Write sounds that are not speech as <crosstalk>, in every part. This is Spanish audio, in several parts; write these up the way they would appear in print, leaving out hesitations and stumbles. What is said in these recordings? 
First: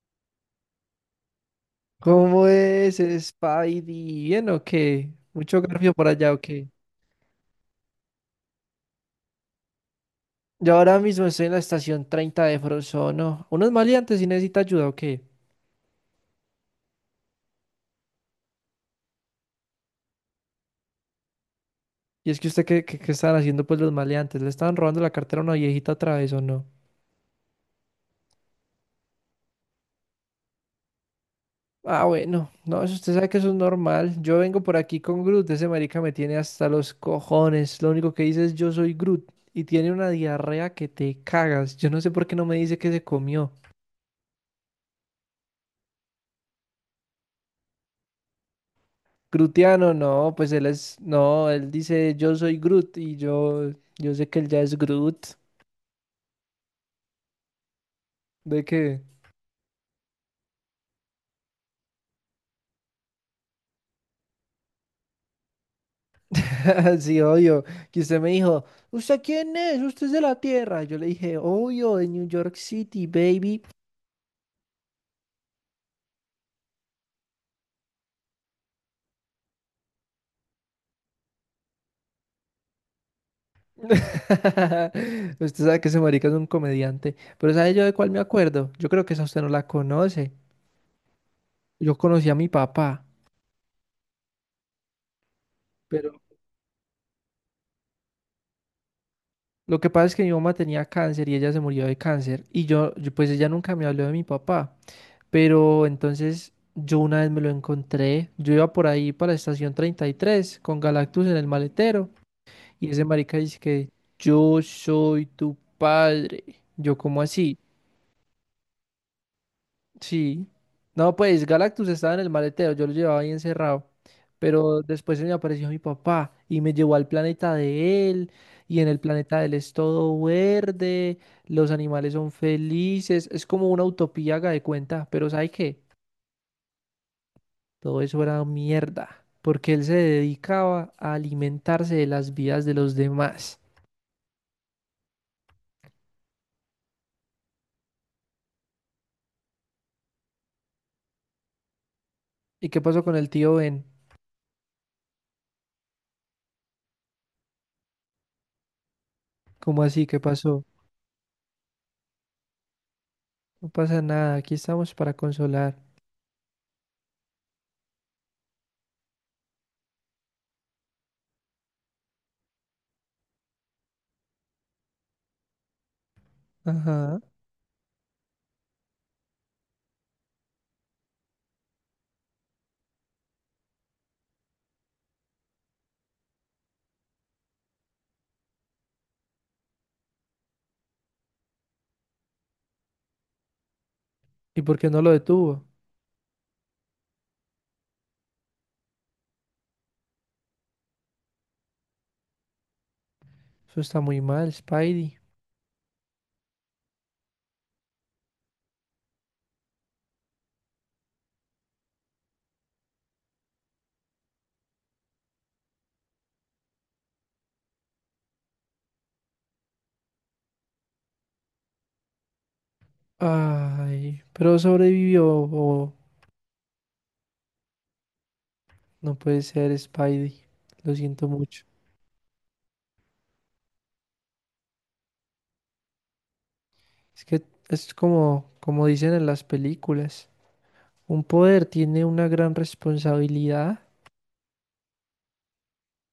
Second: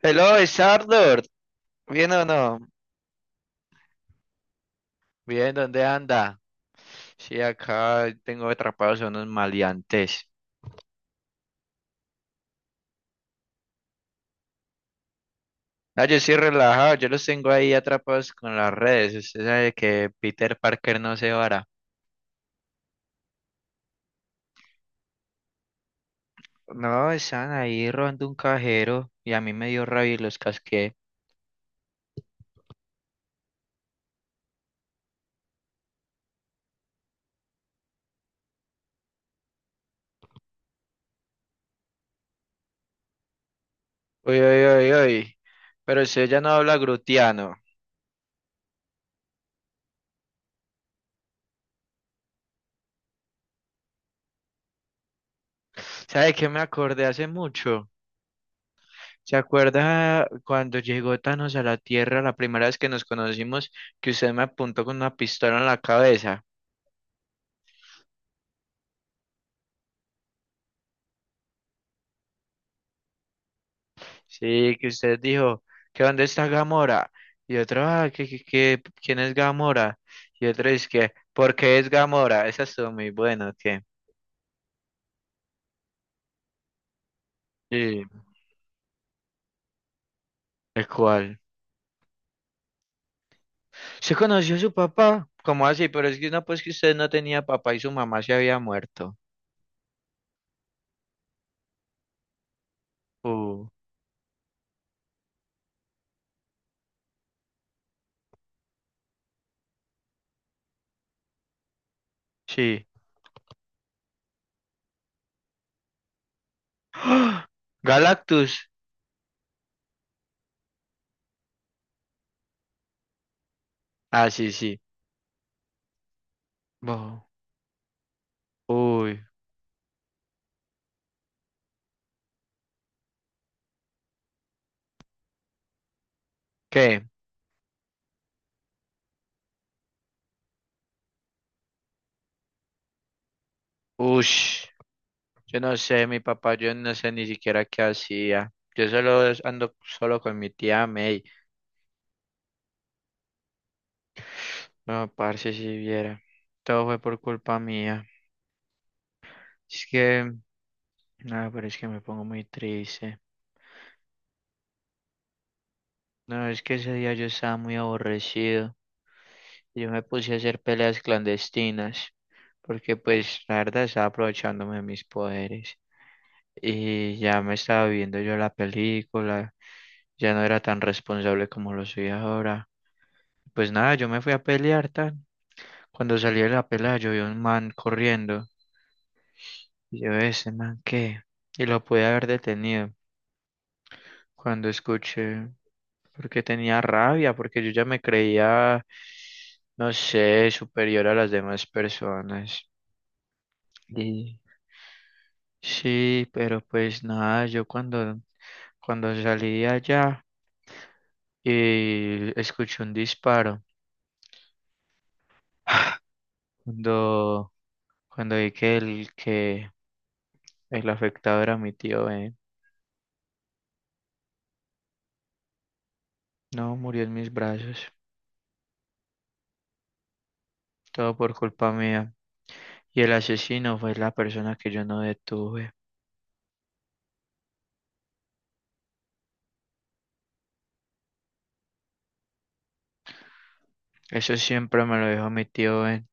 Hello, Sardor. ¿Bien o ¿Cómo no? es, Spidey? ¿Bien o qué? Bien, ¿Mucho ¿dónde garfio por allá anda? o qué? Sí, acá tengo atrapados a unos maleantes. Yo ahora mismo estoy en la estación 30 de Frozono. ¿Unos maleantes si necesita ayuda o qué? Ah, yo estoy relajado, yo los tengo ahí atrapados con las redes. Usted sabe que Peter Parker no se vara. Y es que usted, ¿qué estaban haciendo pues los maleantes? ¿Le estaban robando la cartera a una viejita otra vez o no? No, están ahí robando un cajero y a mí me dio rabia y los casqué. Ah, bueno. No, eso usted sabe que eso es normal. Yo vengo por aquí con Groot. Ese marica me tiene hasta los cojones. Lo único que dice es yo soy Groot. Y tiene una diarrea que te cagas. Yo no sé por qué no me dice que se comió. Uy, uy, uy, uy. Pero usted ya no habla grutiano. Grutiano, no, pues él es, no, él dice yo soy Groot y yo sé que él ya es Groot. ¿Sabe qué me acordé hace mucho? ¿De qué? ¿Se acuerda cuando llegó Thanos a la Tierra la primera vez que nos conocimos, que usted me apuntó con una pistola en la cabeza? <laughs> Sí, obvio. Que usted me dijo, ¿usted quién es? ¿Usted es de la Tierra? Yo le dije, obvio, de New York City, baby. Sí, que usted dijo, ¿que dónde está Gamora? Y otro, ah, ¿quién es Gamora? Y otro es que, ¿por qué es Gamora? Esa estuvo muy buena, ¿qué? <laughs> Usted sabe que ese marica es un comediante. Pero ¿sabe yo de Sí, cuál me acuerdo? Yo creo que esa usted no la conoce. el cual. Yo conocí a mi papá, ¿Se conoció a su papá? ¿Cómo así? Pero es pero que no, pues que usted no tenía papá y su mamá se había muerto. lo que pasa es que mi mamá tenía cáncer y ella se murió de cáncer. Y pues ella Uh, nunca me habló de mi papá. Pero entonces yo una vez me lo encontré, yo iba por ahí para la estación 33 con Galactus en el maletero sí. y ese marica dice que yo soy tu padre. <gasps> Yo cómo ¡Ah! así, Galactus. sí. No, pues Galactus estaba en el maletero, yo lo llevaba ahí encerrado. Ah, sí, sí. Pero después se me apareció mi papá y me llevó al Bo- planeta de él y en el uy. planeta de él es todo verde, los animales son felices, es como una utopía, haga de cuenta, pero ¿sabe qué? ¿Qué? Todo eso era mierda, porque él se dedicaba a alimentarse de las vidas de los demás. Ush, yo no sé, mi papá, yo no sé ni siquiera qué hacía. Yo solo ando solo con mi tía May. ¿Y qué pasó con el tío Ben? No, parce, si viera. Todo fue por culpa mía. ¿Cómo Es así? ¿Qué que, pasó? no, pero es que me pongo muy triste. No pasa nada, aquí estamos para consolar. No, es que ese día yo estaba muy aborrecido. Yo me puse a hacer peleas clandestinas. Porque, pues, la verdad, estaba aprovechándome de mis poderes. Y Ajá. ya me estaba viendo yo la película. Ya no era tan responsable como lo soy ahora. Pues nada, yo me fui a pelear tan. Cuando salí de la pelea, yo vi un man corriendo. Y yo, ese man, ¿qué? Y lo pude haber detenido. ¿Y Cuando por qué no lo escuché, detuvo? porque tenía rabia, porque yo ya me creía, no sé, superior a las demás personas. Eso está muy Y mal, Spidey. sí, pero pues nada, cuando salí de allá y escuché un disparo. <sighs> Cuando, cuando vi que el afectado era mi tío Ben. Ay, pero sobrevivió. O No, murió en mis brazos. no puede ser, Spidey. Lo Todo siento por mucho. culpa mía. Y el asesino fue la persona que yo no detuve. Es que es como, como dicen en las películas. Un poder tiene una gran responsabilidad Eso siempre me lo dijo mi tío Ben.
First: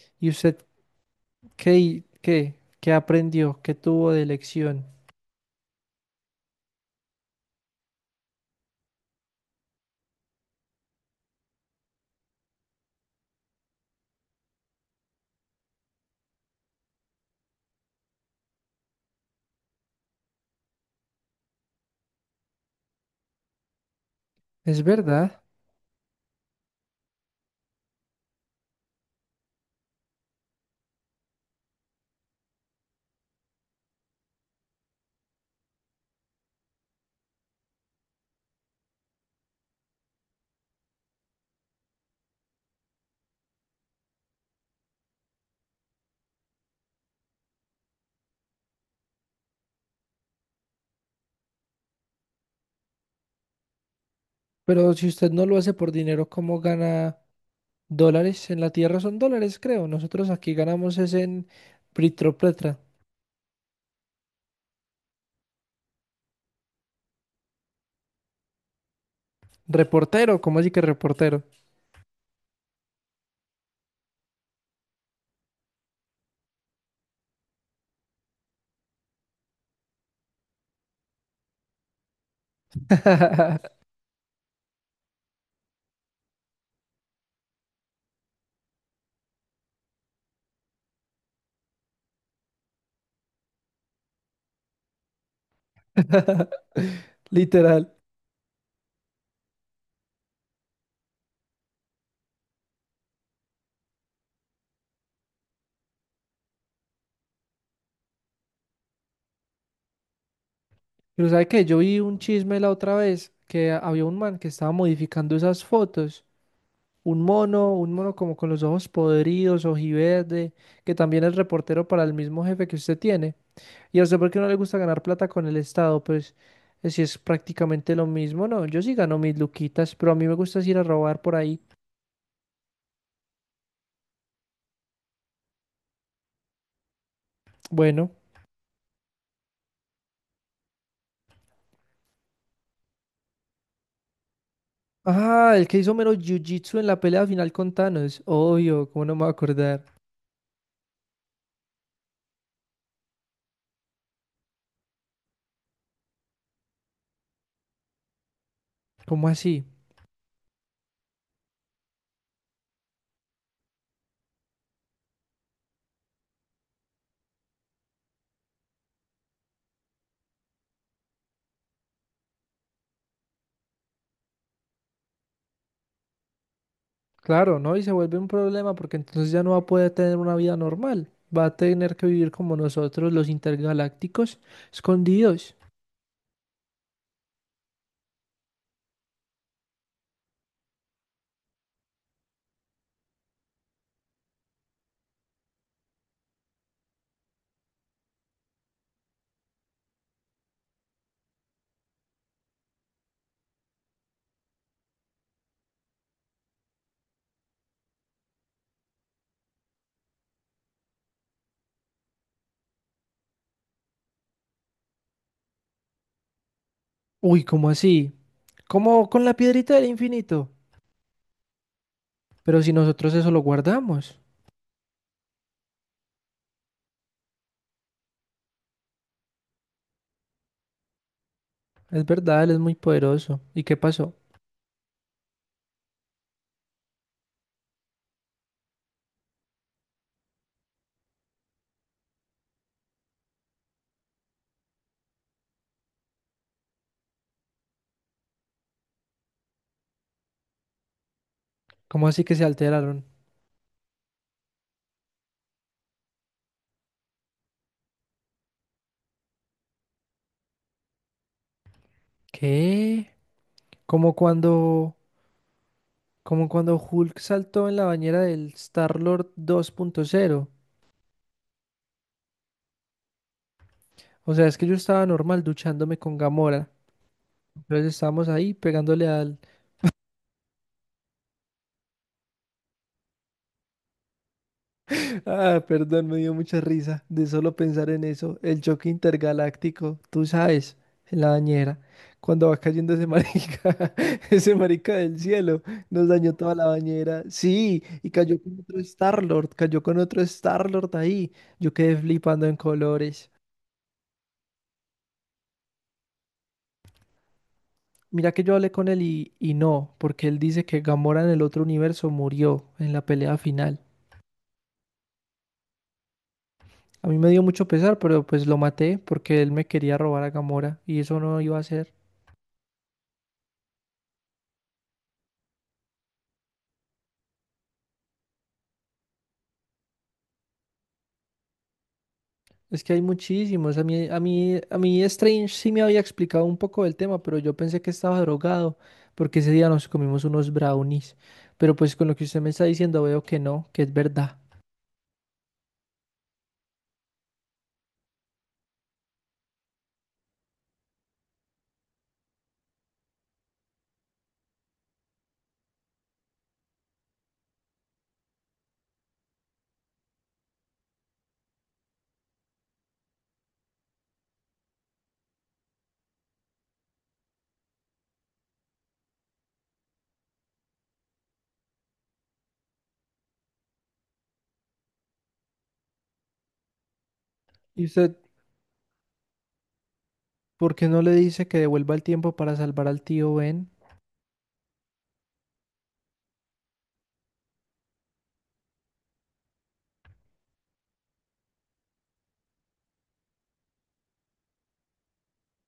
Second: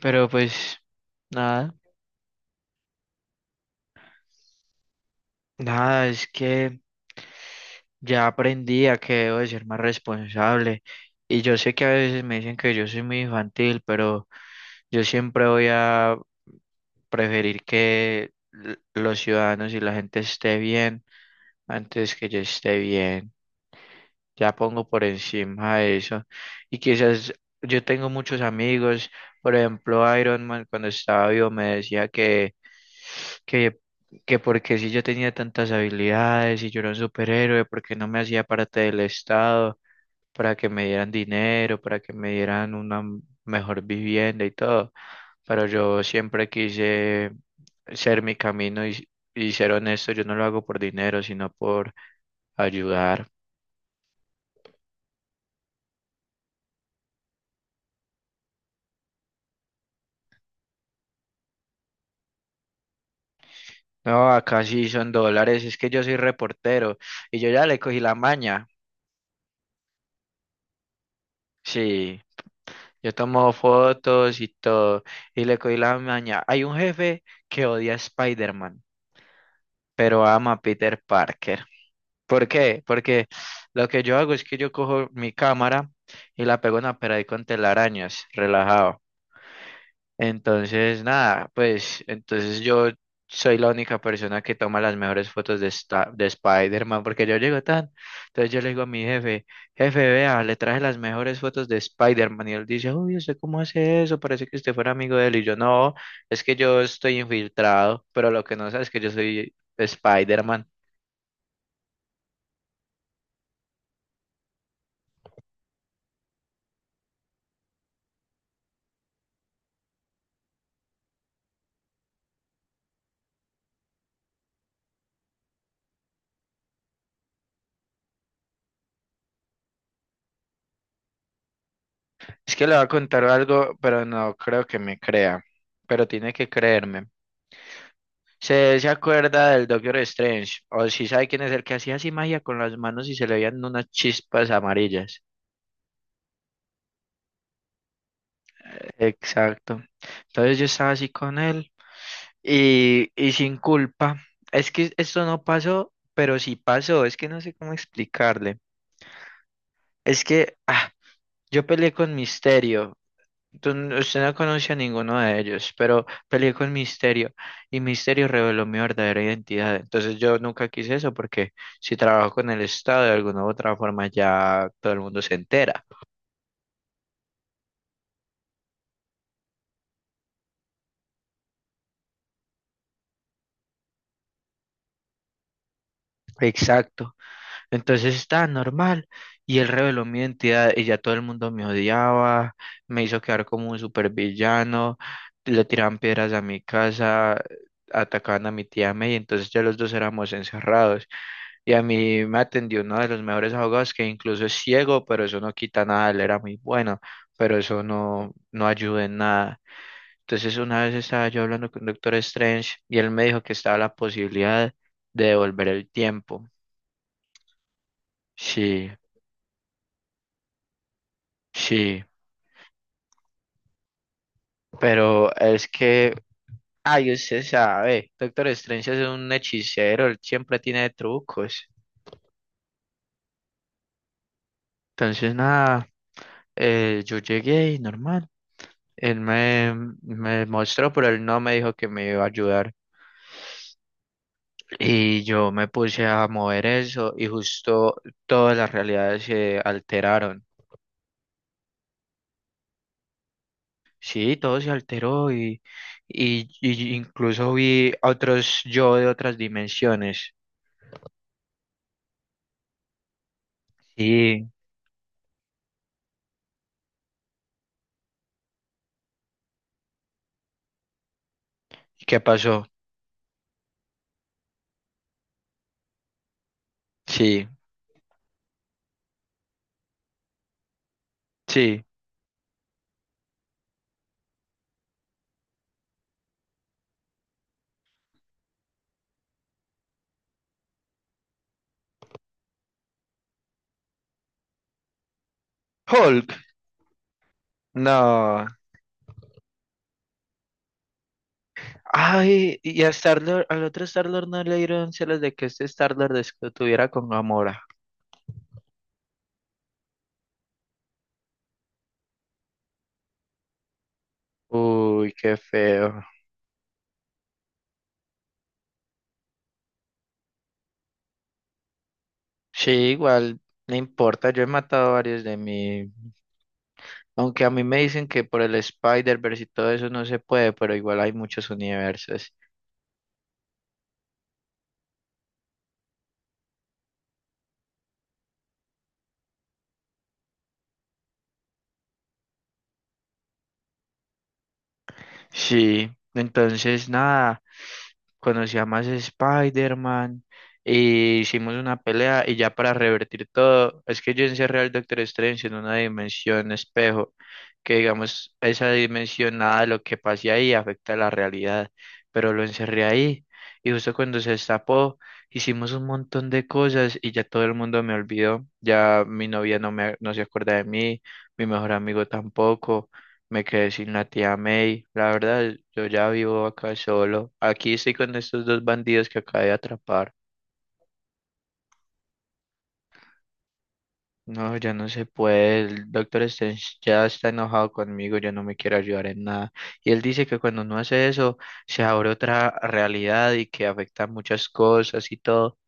Pero y usted pues, nada. ¿Qué, hi- qué, qué aprendió? ¿Qué tuvo de lección? Nada, es que ya aprendí a que debo de ser más responsable. Y yo sé que a veces me dicen que yo soy muy infantil, pero yo siempre voy a preferir que los ciudadanos y la gente esté bien antes que yo esté bien. Ya pongo Es por verdad, encima de eso. Y quizás yo tengo muchos amigos, por ejemplo, Iron Man cuando estaba vivo me decía que, que porque si yo tenía tantas habilidades y yo era un superhéroe, porque no me hacía parte del Estado, para que me dieran dinero, para que me dieran una mejor vivienda y todo. Pero yo siempre quise ser mi camino y ser honesto, yo no lo hago por dinero, sino por ayudar. pero si usted no lo hace por dinero, ¿cómo gana dólares? En la tierra son dólares, creo. Nosotros aquí ganamos es en Pritropletra. No, acá sí son dólares, es que yo soy reportero y yo ya le cogí la maña. Reportero, ¿cómo así que reportero? Sí, yo tomo fotos y todo y le cogí la maña. Hay un jefe que odia a Spider-Man, pero ama a Peter Parker. ¿Por qué? Porque <laughs> lo que yo hago es que yo cojo mi cámara y la pego en una pared con telarañas, relajado. Entonces, nada, pues entonces yo soy la única persona que toma las mejores fotos de, de Spider-Man porque yo llego tan. Literal. Entonces yo le digo a mi jefe, jefe, vea, le traje las mejores fotos de Spider-Man y él dice, uy, ¿usted cómo hace eso? Parece que usted fuera amigo de él y yo no, es que yo estoy infiltrado, pero lo que no sabe es que yo soy Spider-Man. Pero ¿sabe qué? Yo vi un chisme la otra vez que había un man que estaba modificando esas fotos. Un mono como con los ojos podridos, ojiverde, que también es reportero para el mismo jefe que usted tiene. Y a usted, ¿por qué no le gusta ganar plata con el Estado? Pues si es prácticamente lo mismo, no. Yo sí gano mis luquitas, pero a mí me gusta es ir a robar por ahí. Es que le voy a contar algo, pero no creo que me crea, pero tiene que creerme. Bueno. ¿Se acuerda del Doctor Strange? O si sabe quién es el que hacía así magia con las manos y se le veían unas chispas amarillas. Ah, el que hizo mero jiu-jitsu en la pelea final con Thanos. Obvio, ¿cómo no me voy a Exacto. acordar? Entonces yo estaba así con él y sin culpa. Es que esto no pasó, pero sí pasó. Es que no sé cómo explicarle. ¿Cómo así? Es que ah, yo peleé con Misterio. Usted no conoce a ninguno de ellos, pero peleé con Misterio y Misterio reveló mi verdadera identidad. Entonces yo nunca quise eso porque si trabajo con el Estado de alguna u otra forma ya todo el mundo se entera. Claro, ¿no? Y se vuelve un problema porque entonces ya no va a poder tener una vida normal. Va a tener que vivir como nosotros, los intergalácticos, escondidos. Exacto. Entonces estaba normal y él reveló mi identidad y ya todo el mundo me odiaba, me hizo quedar como un supervillano, le tiraban piedras a mi casa, atacaban a mi tía May, entonces ya los dos éramos encerrados. Y a mí me atendió uno de los mejores abogados que incluso es ciego, pero eso no quita nada, él era muy bueno, pero eso no, no ayuda en nada. Entonces una vez estaba yo hablando con Doctor Strange y él me dijo que estaba la posibilidad de devolver el tiempo. Uy, ¿cómo así? Sí. Como con la piedrita del infinito. Sí, Pero si nosotros eso lo guardamos. pero es que, ay, usted sabe, Doctor Strange es un hechicero, él siempre tiene trucos. Es verdad, él es muy poderoso. ¿Y qué pasó? Entonces, nada, yo llegué y normal. Él me, me mostró, pero él no me dijo que me iba a ayudar. Y yo me puse a mover eso y justo todas las realidades se alteraron. ¿Cómo así que se alteraron? Sí, todo se alteró y incluso vi a otros yo de otras dimensiones. ¿Qué? Como ¿Y cuando, como cuando Hulk saltó en la bañera del Star-Lord 2.0. qué pasó? O sea, es que yo estaba normal duchándome con Gamora. Sí, Entonces estábamos ahí pegándole al sí. Ah, perdón, me dio mucha risa de solo pensar en eso. El choque intergaláctico, tú sabes, en la bañera, cuando va cayendo ese marica, <laughs> ese marica del cielo, nos Hulk, dañó toda la bañera. Sí, y cayó no. con otro Star-Lord, cayó con otro Star-Lord ahí. Yo quedé flipando en Ay, y a colores. Star-Lord, al otro Star-Lord no le dieron celos de que este Star-Lord estuviera con Gamora. Mira que yo hablé con él y no, porque él dice que Gamora en el otro universo murió en la pelea final. Uy, qué feo. A mí me dio mucho pesar, pero pues lo maté porque él me quería robar a Gamora y eso no iba a ser. Sí, igual, no importa, yo he matado varios de mí. Aunque a mí me dicen que por el Spider-Verse y todo eso no se puede, pero igual hay muchos universos. Es que hay muchísimos. A mí Strange sí me había explicado un poco del tema, pero yo pensé que estaba drogado, porque ese día nos comimos unos brownies. Pero pues con lo que usted me está diciendo veo que no, que es verdad. Sí, entonces nada, conocí a más Spider-Man, e hicimos una pelea y ya para revertir todo, es que yo encerré al Doctor Strange en una dimensión espejo, que digamos, esa dimensión, nada de lo que pase ahí afecta a la realidad, pero lo encerré ahí y justo cuando se destapó, hicimos un montón de cosas y ya todo el mundo me olvidó, ya mi novia no me, no se acuerda de mí, mi mejor amigo tampoco. Me quedé sin la tía May. La verdad, yo ya vivo acá solo. Aquí ¿Y estoy con usted estos dos bandidos que acabé de atrapar. por qué no le dice que devuelva el tiempo para salvar al tío Ben? No, ya no se puede. El doctor Strange ya está enojado conmigo, ya no me quiere ayudar en nada. Y él dice que cuando uno hace eso, se abre otra realidad y que afecta muchas cosas y todo.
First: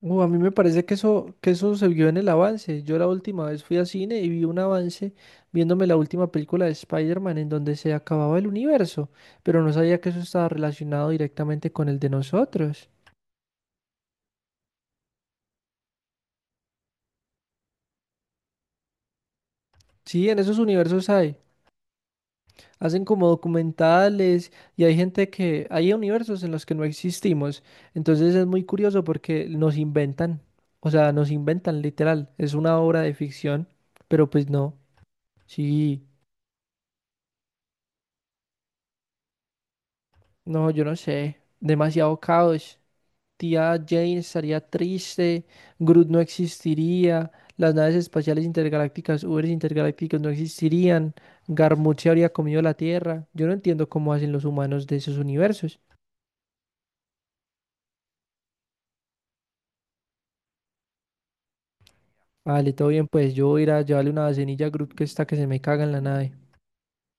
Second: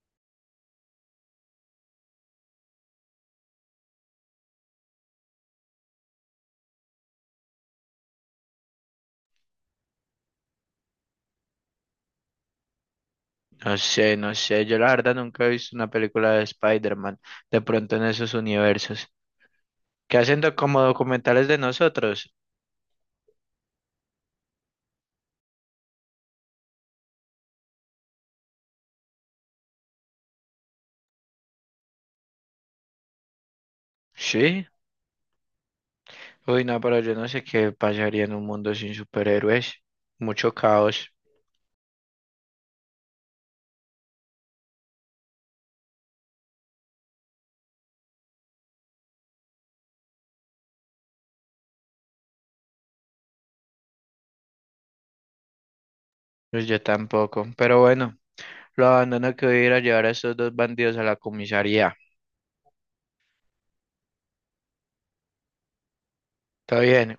A mí me parece que eso se vio en el avance. Yo la última vez fui a cine y vi un avance viéndome la última película de Spider-Man en donde se acababa el universo, pero no sabía que eso estaba relacionado directamente con el de nosotros. No sé, no sé. Yo la verdad nunca he visto una película de Spider-Man de pronto en esos universos. Qué Sí, en hacen esos como universos hay. documentales de nosotros. Hacen como documentales y hay gente que, hay universos en los que no existimos. Entonces es muy curioso porque nos inventan, o sea, nos inventan literal. Es una obra de ficción, pero pues Sí. no. Sí, Uy, no, pero yo no sé qué pasaría en un mundo sin superhéroes. Mucho no, yo no caos. sé. Demasiado caos. Tía Jane estaría triste, Groot no existiría, las naves espaciales intergalácticas, Ubers intergalácticos no existirían, Garmut se habría comido la Tierra. Yo no entiendo cómo hacen los humanos de esos universos. Pues yo tampoco. Pero bueno, lo abandono que voy a ir a llevar a estos dos bandidos a la comisaría. Vale, todo bien, pues yo voy a ir a llevarle una vasenilla a Groot que está que se me caga en la nave. Está bien.